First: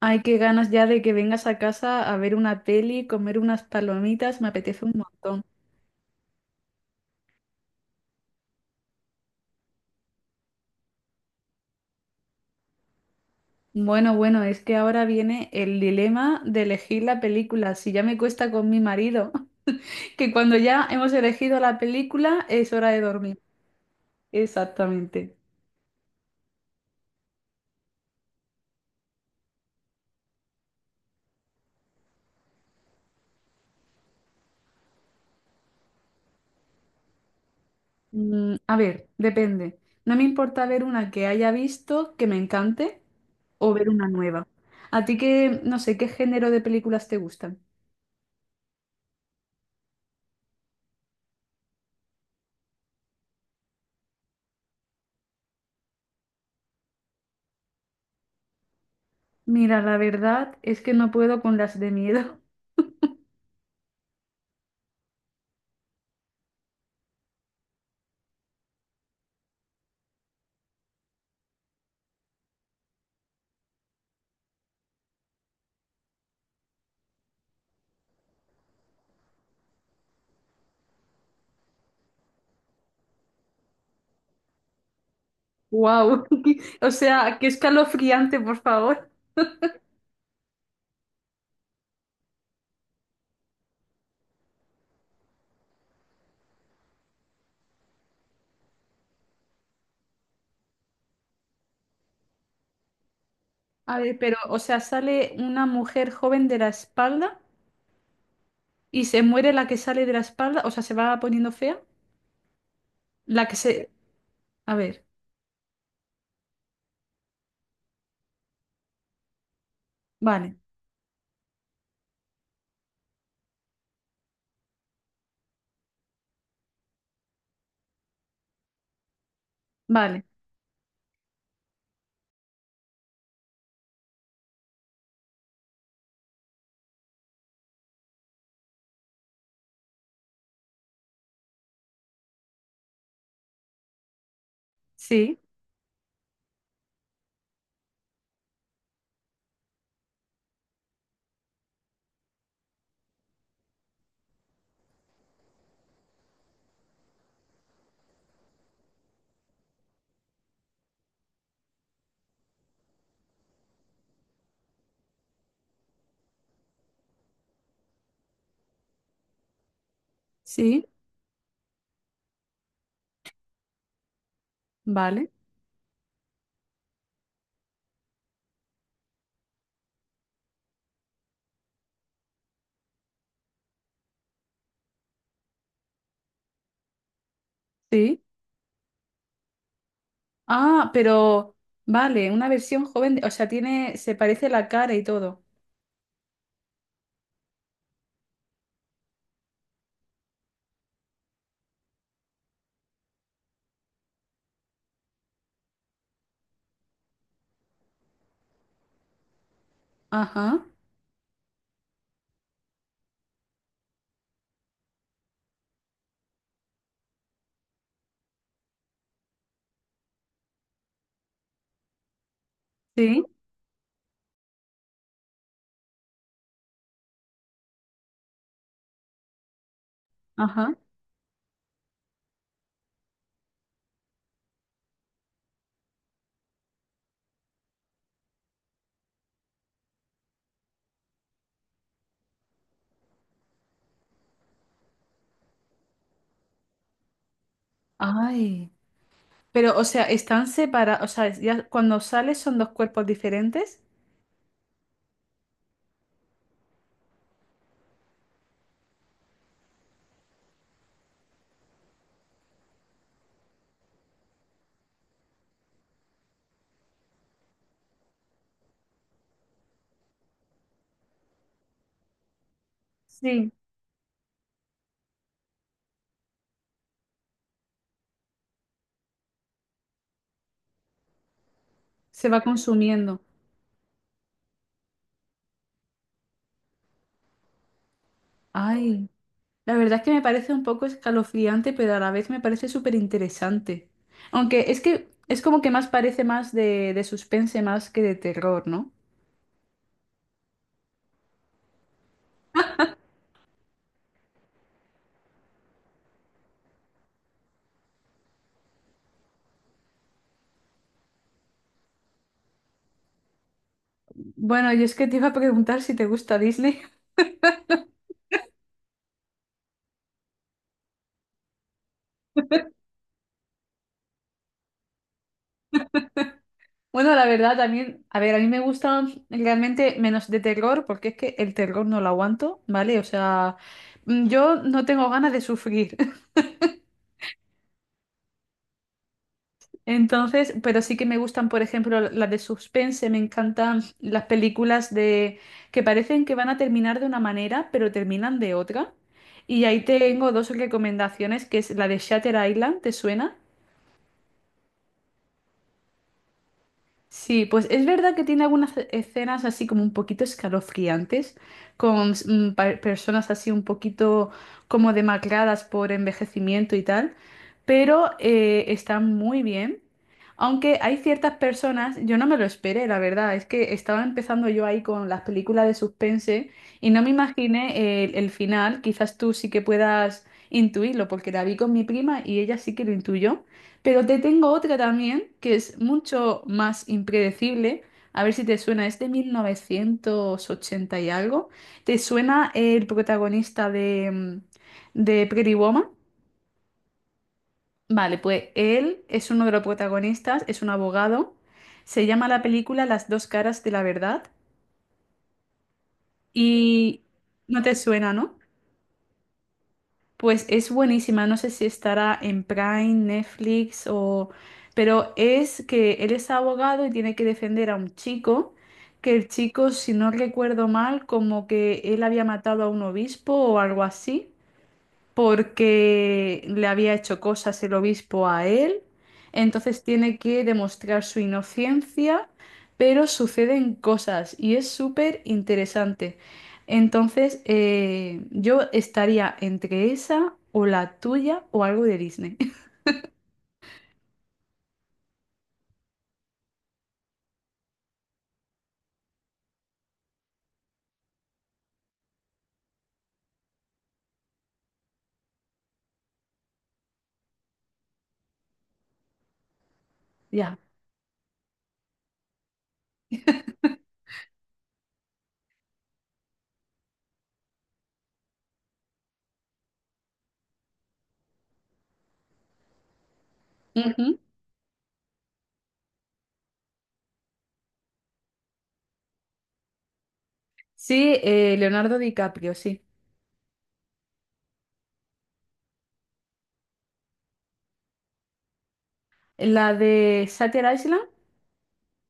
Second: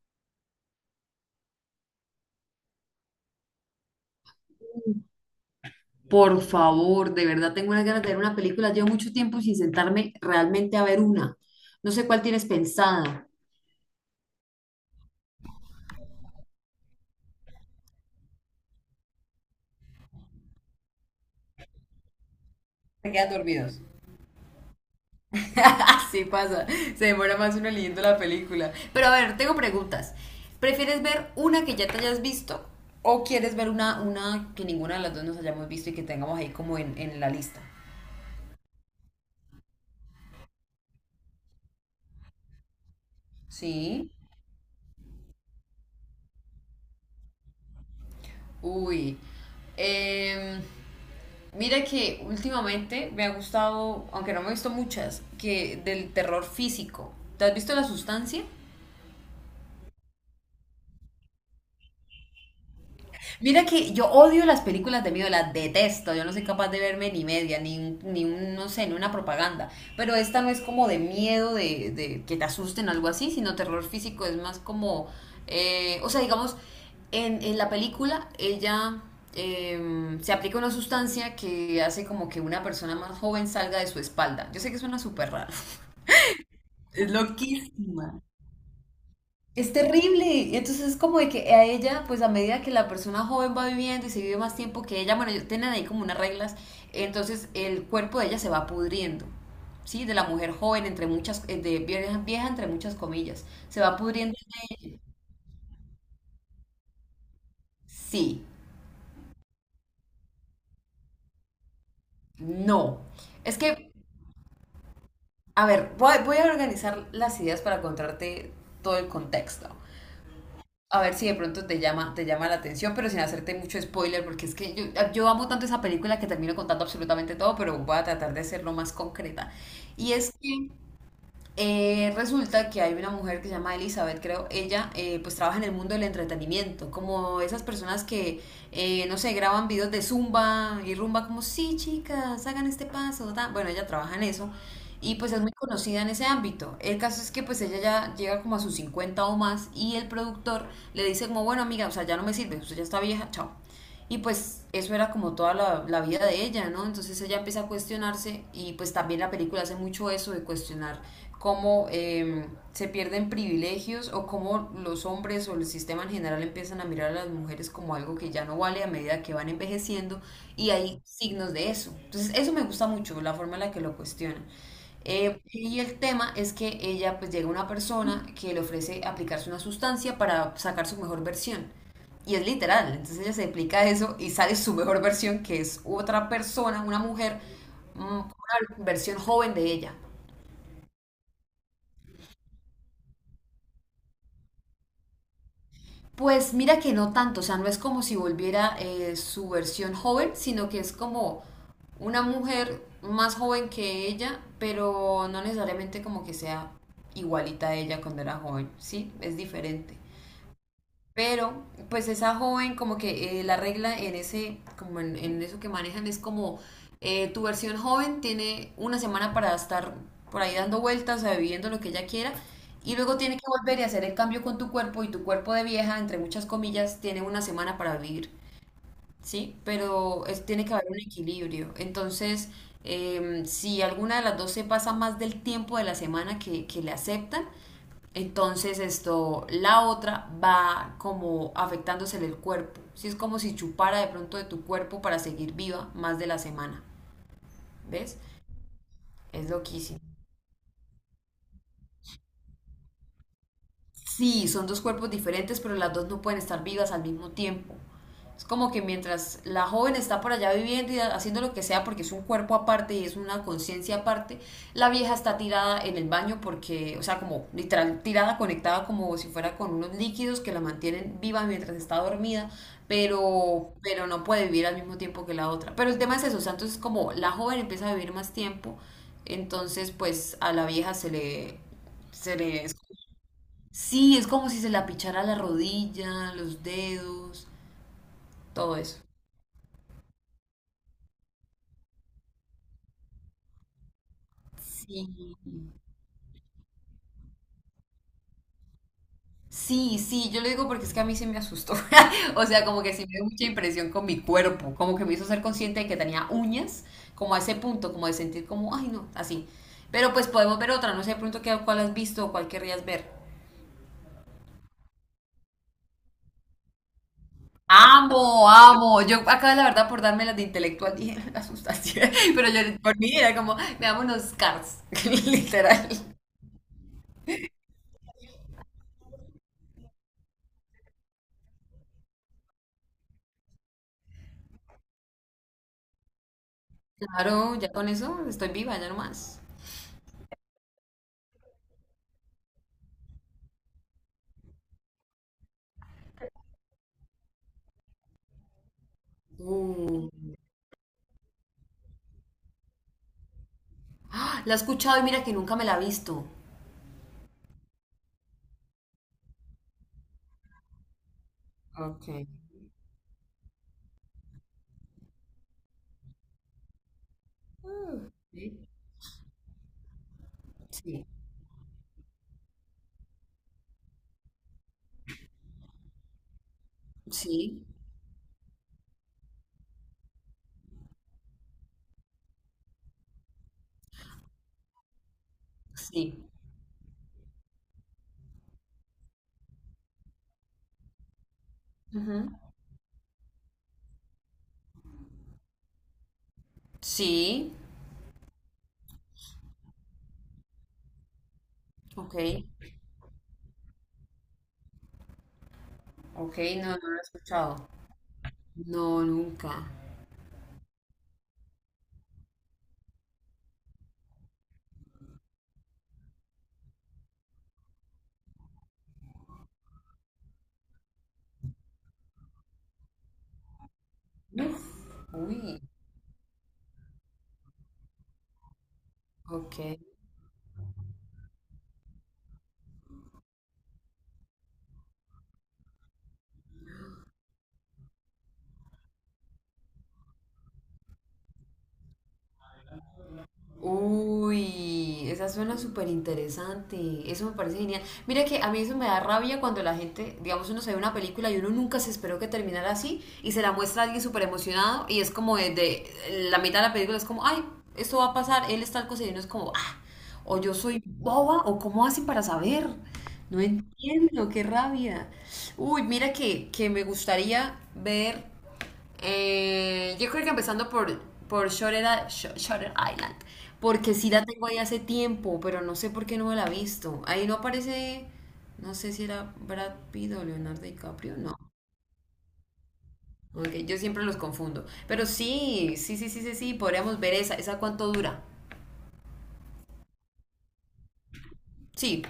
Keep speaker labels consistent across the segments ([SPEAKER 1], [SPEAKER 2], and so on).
[SPEAKER 1] Ay, qué ganas ya de que vengas a casa a ver una peli, comer unas palomitas, me apetece un montón.
[SPEAKER 2] Por favor, de verdad tengo unas ganas de ver una película. Llevo mucho tiempo sin sentarme realmente a ver una. No sé cuál tienes pensada.
[SPEAKER 1] Bueno, bueno, es que ahora viene el dilema de elegir la película. Si ya me cuesta con mi marido, que cuando ya hemos elegido la película es hora de
[SPEAKER 2] Se quedan
[SPEAKER 1] dormir.
[SPEAKER 2] dormidos.
[SPEAKER 1] Exactamente.
[SPEAKER 2] Así pasa. Se demora más uno leyendo la película. Pero a ver, tengo preguntas. ¿Prefieres ver una que ya te hayas visto o quieres ver una que ninguna de las dos nos hayamos visto y que tengamos ahí como en la lista?
[SPEAKER 1] A ver, depende. No me importa ver una que haya visto que me encante o ver una
[SPEAKER 2] Sí.
[SPEAKER 1] nueva. A ti que, no sé, ¿qué género de películas te gustan?
[SPEAKER 2] Uy. Eh, Mira que últimamente me ha gustado, aunque no me he visto muchas, que del terror físico. ¿Te has visto La Sustancia?
[SPEAKER 1] Mira, la verdad es que no puedo con las de miedo.
[SPEAKER 2] Mira que yo odio las películas de miedo, las detesto, yo no soy capaz de verme ni media, ni, ni un, no sé, ni una propaganda, pero esta no es como de miedo, de que te asusten o algo así, sino terror físico, es más como, o sea, digamos, en la película ella se aplica una sustancia que hace como que una persona más joven salga de su espalda, yo sé que suena súper raro,
[SPEAKER 1] Wow, o
[SPEAKER 2] es
[SPEAKER 1] sea, qué
[SPEAKER 2] loquísima.
[SPEAKER 1] escalofriante, por favor.
[SPEAKER 2] Es terrible. Entonces es como de que a ella, pues a medida que la persona joven va viviendo y se vive más tiempo que ella, bueno, ellos tienen ahí como unas reglas, entonces el cuerpo de ella se va pudriendo. Sí, de la mujer joven, entre muchas, de vieja, vieja, entre muchas comillas. Se va
[SPEAKER 1] A ver,
[SPEAKER 2] pudriendo.
[SPEAKER 1] pero, o sea, sale una mujer joven de la espalda
[SPEAKER 2] Sí,
[SPEAKER 1] y se muere la que sale de la espalda, o sea, se va poniendo fea.
[SPEAKER 2] no.
[SPEAKER 1] La que
[SPEAKER 2] Es
[SPEAKER 1] se...
[SPEAKER 2] que,
[SPEAKER 1] A ver,
[SPEAKER 2] a ver, voy a organizar las ideas para contarte todo el contexto.
[SPEAKER 1] vale,
[SPEAKER 2] A ver si de pronto te llama la atención, pero sin hacerte mucho spoiler, porque es que yo amo tanto esa película que termino contando absolutamente todo, pero voy a tratar de hacerlo más concreta. Y
[SPEAKER 1] vale,
[SPEAKER 2] es que resulta que hay una mujer que se llama Elizabeth, creo, ella pues trabaja en el mundo del entretenimiento, como esas personas que, no sé, graban videos de zumba y rumba como, sí, chicas, hagan este paso, ta". Bueno, ella trabaja en eso y pues
[SPEAKER 1] sí,
[SPEAKER 2] es muy conocida en ese ámbito. El caso es que pues ella ya llega como a sus 50 o más y el productor le dice como, bueno, amiga, o sea, ya no me sirve, usted ya está vieja, chao. Y pues eso era como toda la vida de ella, ¿no? Entonces ella empieza a cuestionarse y pues también la película hace mucho eso de cuestionar cómo se pierden privilegios o cómo los hombres o el sistema en general empiezan a mirar a las mujeres como algo que ya no vale a medida que van envejeciendo y
[SPEAKER 1] sí,
[SPEAKER 2] hay signos de eso. Entonces eso me gusta mucho, la forma en la que lo cuestionan.
[SPEAKER 1] vale,
[SPEAKER 2] Y el tema es que ella pues llega una persona que le ofrece aplicarse una sustancia para sacar su mejor versión. Y es literal, entonces ella se explica eso y sale su mejor versión, que es otra persona, una mujer,
[SPEAKER 1] sí.
[SPEAKER 2] una versión joven de ella.
[SPEAKER 1] Ah, pero, vale, una versión joven, de- o sea, tiene, se parece la cara y todo.
[SPEAKER 2] Pues mira que no tanto, o sea, no es como si volviera su versión joven, sino que es como una mujer más joven que ella, pero no necesariamente como que sea igualita a ella cuando era joven, ¿sí? Es diferente.
[SPEAKER 1] Ajá,
[SPEAKER 2] Pero, pues esa joven, como que la regla en ese, como en eso que manejan es como tu versión joven tiene una semana para estar por ahí dando vueltas, o sea, viviendo lo que ella quiera, y luego
[SPEAKER 1] sí,
[SPEAKER 2] tiene que volver y hacer el cambio con tu cuerpo, y tu cuerpo de vieja, entre muchas comillas, tiene una semana para vivir, ¿sí? Pero es, tiene
[SPEAKER 1] ajá.
[SPEAKER 2] que haber un equilibrio. Entonces, si alguna de las dos se pasa más del tiempo de la semana que le aceptan, entonces esto, la otra va como afectándosele el cuerpo. Sí es como si chupara de pronto de tu cuerpo para seguir viva más de la semana. ¿Ves?
[SPEAKER 1] Ay,
[SPEAKER 2] Es
[SPEAKER 1] pero, o
[SPEAKER 2] loquísimo.
[SPEAKER 1] sea, están separados, o sea, ya cuando sales son dos cuerpos diferentes.
[SPEAKER 2] Sí, son dos cuerpos diferentes, pero las dos no pueden estar vivas al mismo tiempo. Es como que mientras la joven está por allá viviendo y haciendo lo que sea porque es un cuerpo aparte y es una conciencia aparte, la vieja está tirada en el baño porque, o sea, como literal, tirada, conectada como si fuera con unos líquidos que la mantienen viva mientras está dormida,
[SPEAKER 1] Sí,
[SPEAKER 2] pero no puede vivir al mismo tiempo que la otra. Pero el tema es eso, o sea, entonces como la joven empieza a vivir más tiempo, entonces pues a la vieja se le,
[SPEAKER 1] se
[SPEAKER 2] se
[SPEAKER 1] va
[SPEAKER 2] le
[SPEAKER 1] consumiendo.
[SPEAKER 2] Sí, es como si se la pichara la rodilla, los dedos, todo eso.
[SPEAKER 1] Ay, la verdad es que me parece un poco escalofriante, pero a la vez me parece súper interesante. Aunque es que es
[SPEAKER 2] Sí,
[SPEAKER 1] como que más parece más de suspense más que de terror, ¿no?
[SPEAKER 2] sí, sí, yo lo digo porque es que a mí se me asustó. O sea, como que sí me dio mucha impresión con mi cuerpo, como que me hizo ser consciente de que tenía uñas, como a ese punto, como de sentir como, ay no, así. Pero pues podemos ver otra, no sé de pronto qué, cuál has visto o cuál querrías ver.
[SPEAKER 1] Bueno, y es que te iba a preguntar si te gusta Disney.
[SPEAKER 2] Amo, amo. Yo acá la verdad por darme las de intelectual dije, me asustaste. Pero yo por mí era como, veamos unos Cars, literal.
[SPEAKER 1] Bueno, la verdad también, a ver, a mí me gusta realmente menos de terror, porque es que el terror no lo aguanto, ¿vale? O sea, yo no tengo ganas de sufrir.
[SPEAKER 2] Claro, ya con eso estoy viva, ya no más.
[SPEAKER 1] Entonces, pero sí que me gustan, por ejemplo, las de suspense, me encantan las películas de que parecen que van a terminar de una manera, pero terminan de otra. Y ahí
[SPEAKER 2] Uh,
[SPEAKER 1] tengo dos recomendaciones, que es la de Shutter Island, ¿te suena?
[SPEAKER 2] ¡Ah! La he escuchado y mira que nunca me la he visto.
[SPEAKER 1] Sí, pues es verdad que tiene algunas escenas así como un poquito escalofriantes,
[SPEAKER 2] Ok.
[SPEAKER 1] con personas así un poquito como demacradas por envejecimiento y tal, pero
[SPEAKER 2] Sí.
[SPEAKER 1] está muy bien. Aunque hay
[SPEAKER 2] Sí.
[SPEAKER 1] ciertas personas, yo no me lo esperé, la verdad, es que estaba empezando yo ahí con las películas de suspense y no me
[SPEAKER 2] Sí,
[SPEAKER 1] imaginé el final, quizás tú sí que puedas intuirlo, porque la vi con mi prima y ella sí que lo intuyó. Pero te tengo otra también, que es
[SPEAKER 2] sí.
[SPEAKER 1] mucho más impredecible. A ver si te suena, es de 1980 y algo. ¿Te
[SPEAKER 2] Ujú.
[SPEAKER 1] suena el protagonista de, de Pretty Woman?
[SPEAKER 2] Sí,
[SPEAKER 1] Vale, pues él es uno de los protagonistas, es un abogado. Se
[SPEAKER 2] ok,
[SPEAKER 1] llama la película Las dos caras de la verdad.
[SPEAKER 2] ok, no, no lo he
[SPEAKER 1] Y no
[SPEAKER 2] escuchado.
[SPEAKER 1] te suena, ¿no?
[SPEAKER 2] No, nunca.
[SPEAKER 1] Pues es buenísima, no sé si estará en Prime, Netflix o... Pero es que él es abogado y tiene que defender a un chico, que el chico, si no recuerdo mal, como que él había matado a un obispo o algo así
[SPEAKER 2] Uf, Uy,
[SPEAKER 1] porque le había hecho cosas el obispo a él,
[SPEAKER 2] ok.
[SPEAKER 1] entonces tiene que demostrar su inocencia, pero suceden cosas y es súper interesante. Entonces, yo estaría entre esa o la tuya o algo de Disney.
[SPEAKER 2] Uy, esa suena súper interesante. Eso me parece genial. Mira que a mí eso me da rabia cuando la gente, digamos, uno se ve una película y uno nunca se esperó que terminara así y se la muestra a alguien súper emocionado y es como de la mitad de la película es como, ay, esto va a pasar, él es tal cosa y uno es como, ah, o yo
[SPEAKER 1] Ya.
[SPEAKER 2] soy boba o cómo hacen para saber. No entiendo, qué rabia. Uy, mira que me gustaría ver. Yo creo que empezando por, Shutter, Shutter Island, porque sí
[SPEAKER 1] Ujú.
[SPEAKER 2] la tengo ahí hace tiempo, pero no sé por qué no me la he visto. Ahí no aparece, no sé si era Brad Pitt o Leonardo DiCaprio,
[SPEAKER 1] Sí,
[SPEAKER 2] no.
[SPEAKER 1] Leonardo DiCaprio, sí.
[SPEAKER 2] Ok, yo siempre los confundo. Pero sí, sí, sí, sí, sí, sí, podríamos ver esa. ¿Esa cuánto dura?
[SPEAKER 1] La de Shutter Island.
[SPEAKER 2] Sí.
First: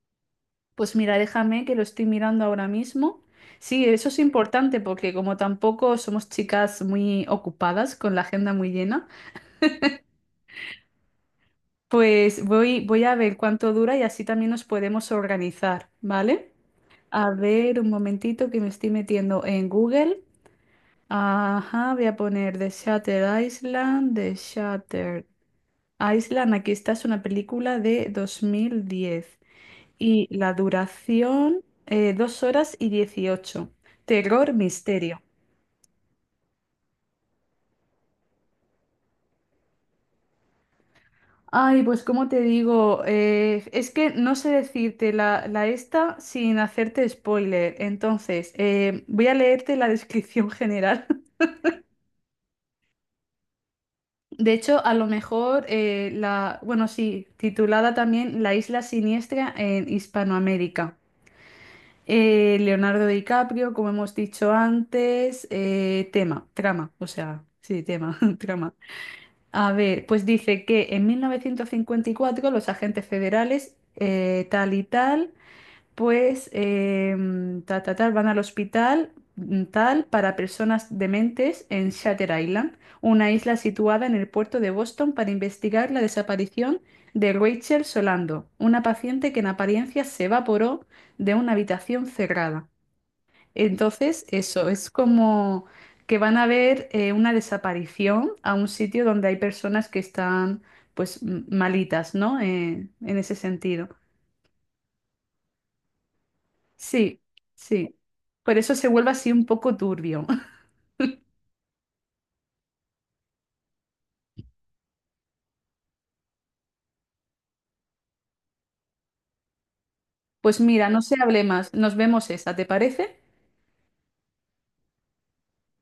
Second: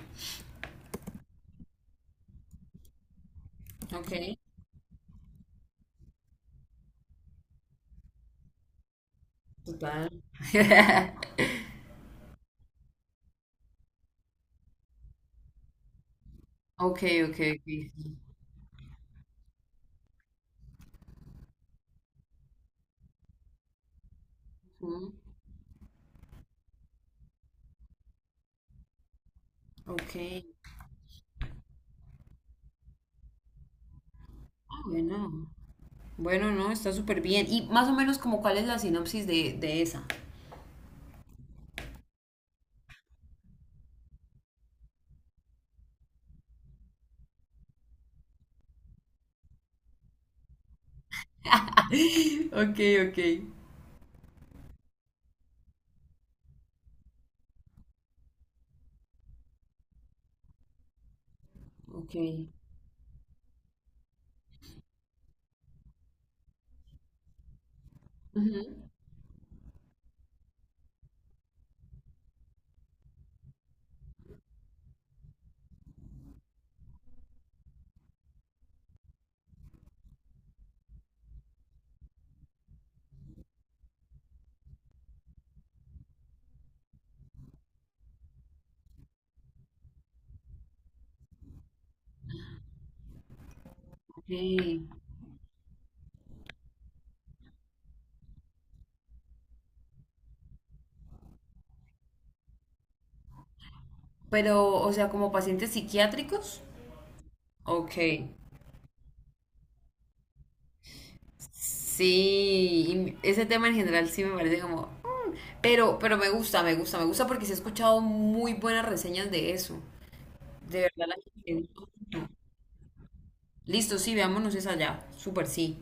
[SPEAKER 1] Pues mira, déjame que lo estoy mirando ahora mismo. Sí, eso
[SPEAKER 2] Ok,
[SPEAKER 1] es importante porque como tampoco somos chicas muy ocupadas con la agenda muy llena,
[SPEAKER 2] total.
[SPEAKER 1] pues voy, voy a ver cuánto dura y así también nos podemos organizar, ¿vale?
[SPEAKER 2] Ok,
[SPEAKER 1] A
[SPEAKER 2] ok,
[SPEAKER 1] ver, un
[SPEAKER 2] ok.
[SPEAKER 1] momentito que me estoy metiendo en Google. Ajá, voy a poner The Shutter Island, The
[SPEAKER 2] Ujú.
[SPEAKER 1] Shutter Island. Aquí está, es una película de 2010.
[SPEAKER 2] Ok,
[SPEAKER 1] Y la duración, 2 horas y 18. Terror,
[SPEAKER 2] ah,
[SPEAKER 1] misterio.
[SPEAKER 2] bueno. Bueno, no, está súper bien. Y más o menos como cuál es la sinopsis de esa.
[SPEAKER 1] Ay, pues como te digo, es que no sé decirte la, la esta sin hacerte spoiler. Entonces, voy a leerte la descripción general.
[SPEAKER 2] Ok, ok.
[SPEAKER 1] De hecho, a lo mejor la, bueno, sí, titulada también La isla siniestra en Hispanoamérica.
[SPEAKER 2] Ok.
[SPEAKER 1] Leonardo DiCaprio, como hemos dicho antes, tema, trama, o sea, sí, tema, trama.
[SPEAKER 2] Ujú.
[SPEAKER 1] A ver, pues dice que en 1954 los agentes federales, tal y tal, pues ta, ta, tal, van al hospital tal para personas dementes en Shatter Island, una isla situada en el puerto de Boston para investigar la desaparición de Rachel Solando, una paciente que en apariencia se evaporó de una habitación cerrada. Entonces,
[SPEAKER 2] Ok.
[SPEAKER 1] eso, es como que van a ver una desaparición a un sitio donde hay personas que están pues malitas, ¿no? En ese sentido.
[SPEAKER 2] Pero, o sea, como pacientes psiquiátricos.
[SPEAKER 1] Sí, sí.
[SPEAKER 2] Ok.
[SPEAKER 1] Por eso se vuelve así un poco turbio.
[SPEAKER 2] Sí, y ese tema en general sí me parece como. Pero me gusta, me gusta, me gusta porque sí he escuchado muy buenas reseñas de eso.
[SPEAKER 1] Pues
[SPEAKER 2] De
[SPEAKER 1] mira, no
[SPEAKER 2] verdad la
[SPEAKER 1] se hable
[SPEAKER 2] gente.
[SPEAKER 1] más, nos vemos esa, ¿te parece?
[SPEAKER 2] Listo, sí, veámonos esa allá. Súper, sí.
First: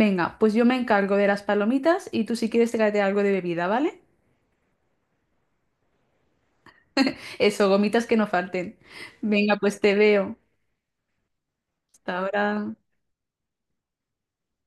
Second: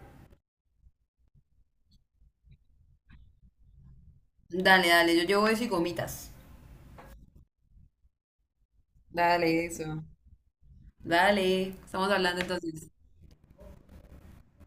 [SPEAKER 1] Venga, pues yo me encargo de las palomitas y tú si quieres tráete algo de bebida, ¿vale?
[SPEAKER 2] Dale, dale, yo llevo eso y gomitas.
[SPEAKER 1] Eso, gomitas que no falten. Venga,
[SPEAKER 2] Dale,
[SPEAKER 1] pues te
[SPEAKER 2] eso.
[SPEAKER 1] veo.
[SPEAKER 2] Dale, estamos
[SPEAKER 1] Hasta
[SPEAKER 2] hablando
[SPEAKER 1] ahora.
[SPEAKER 2] entonces.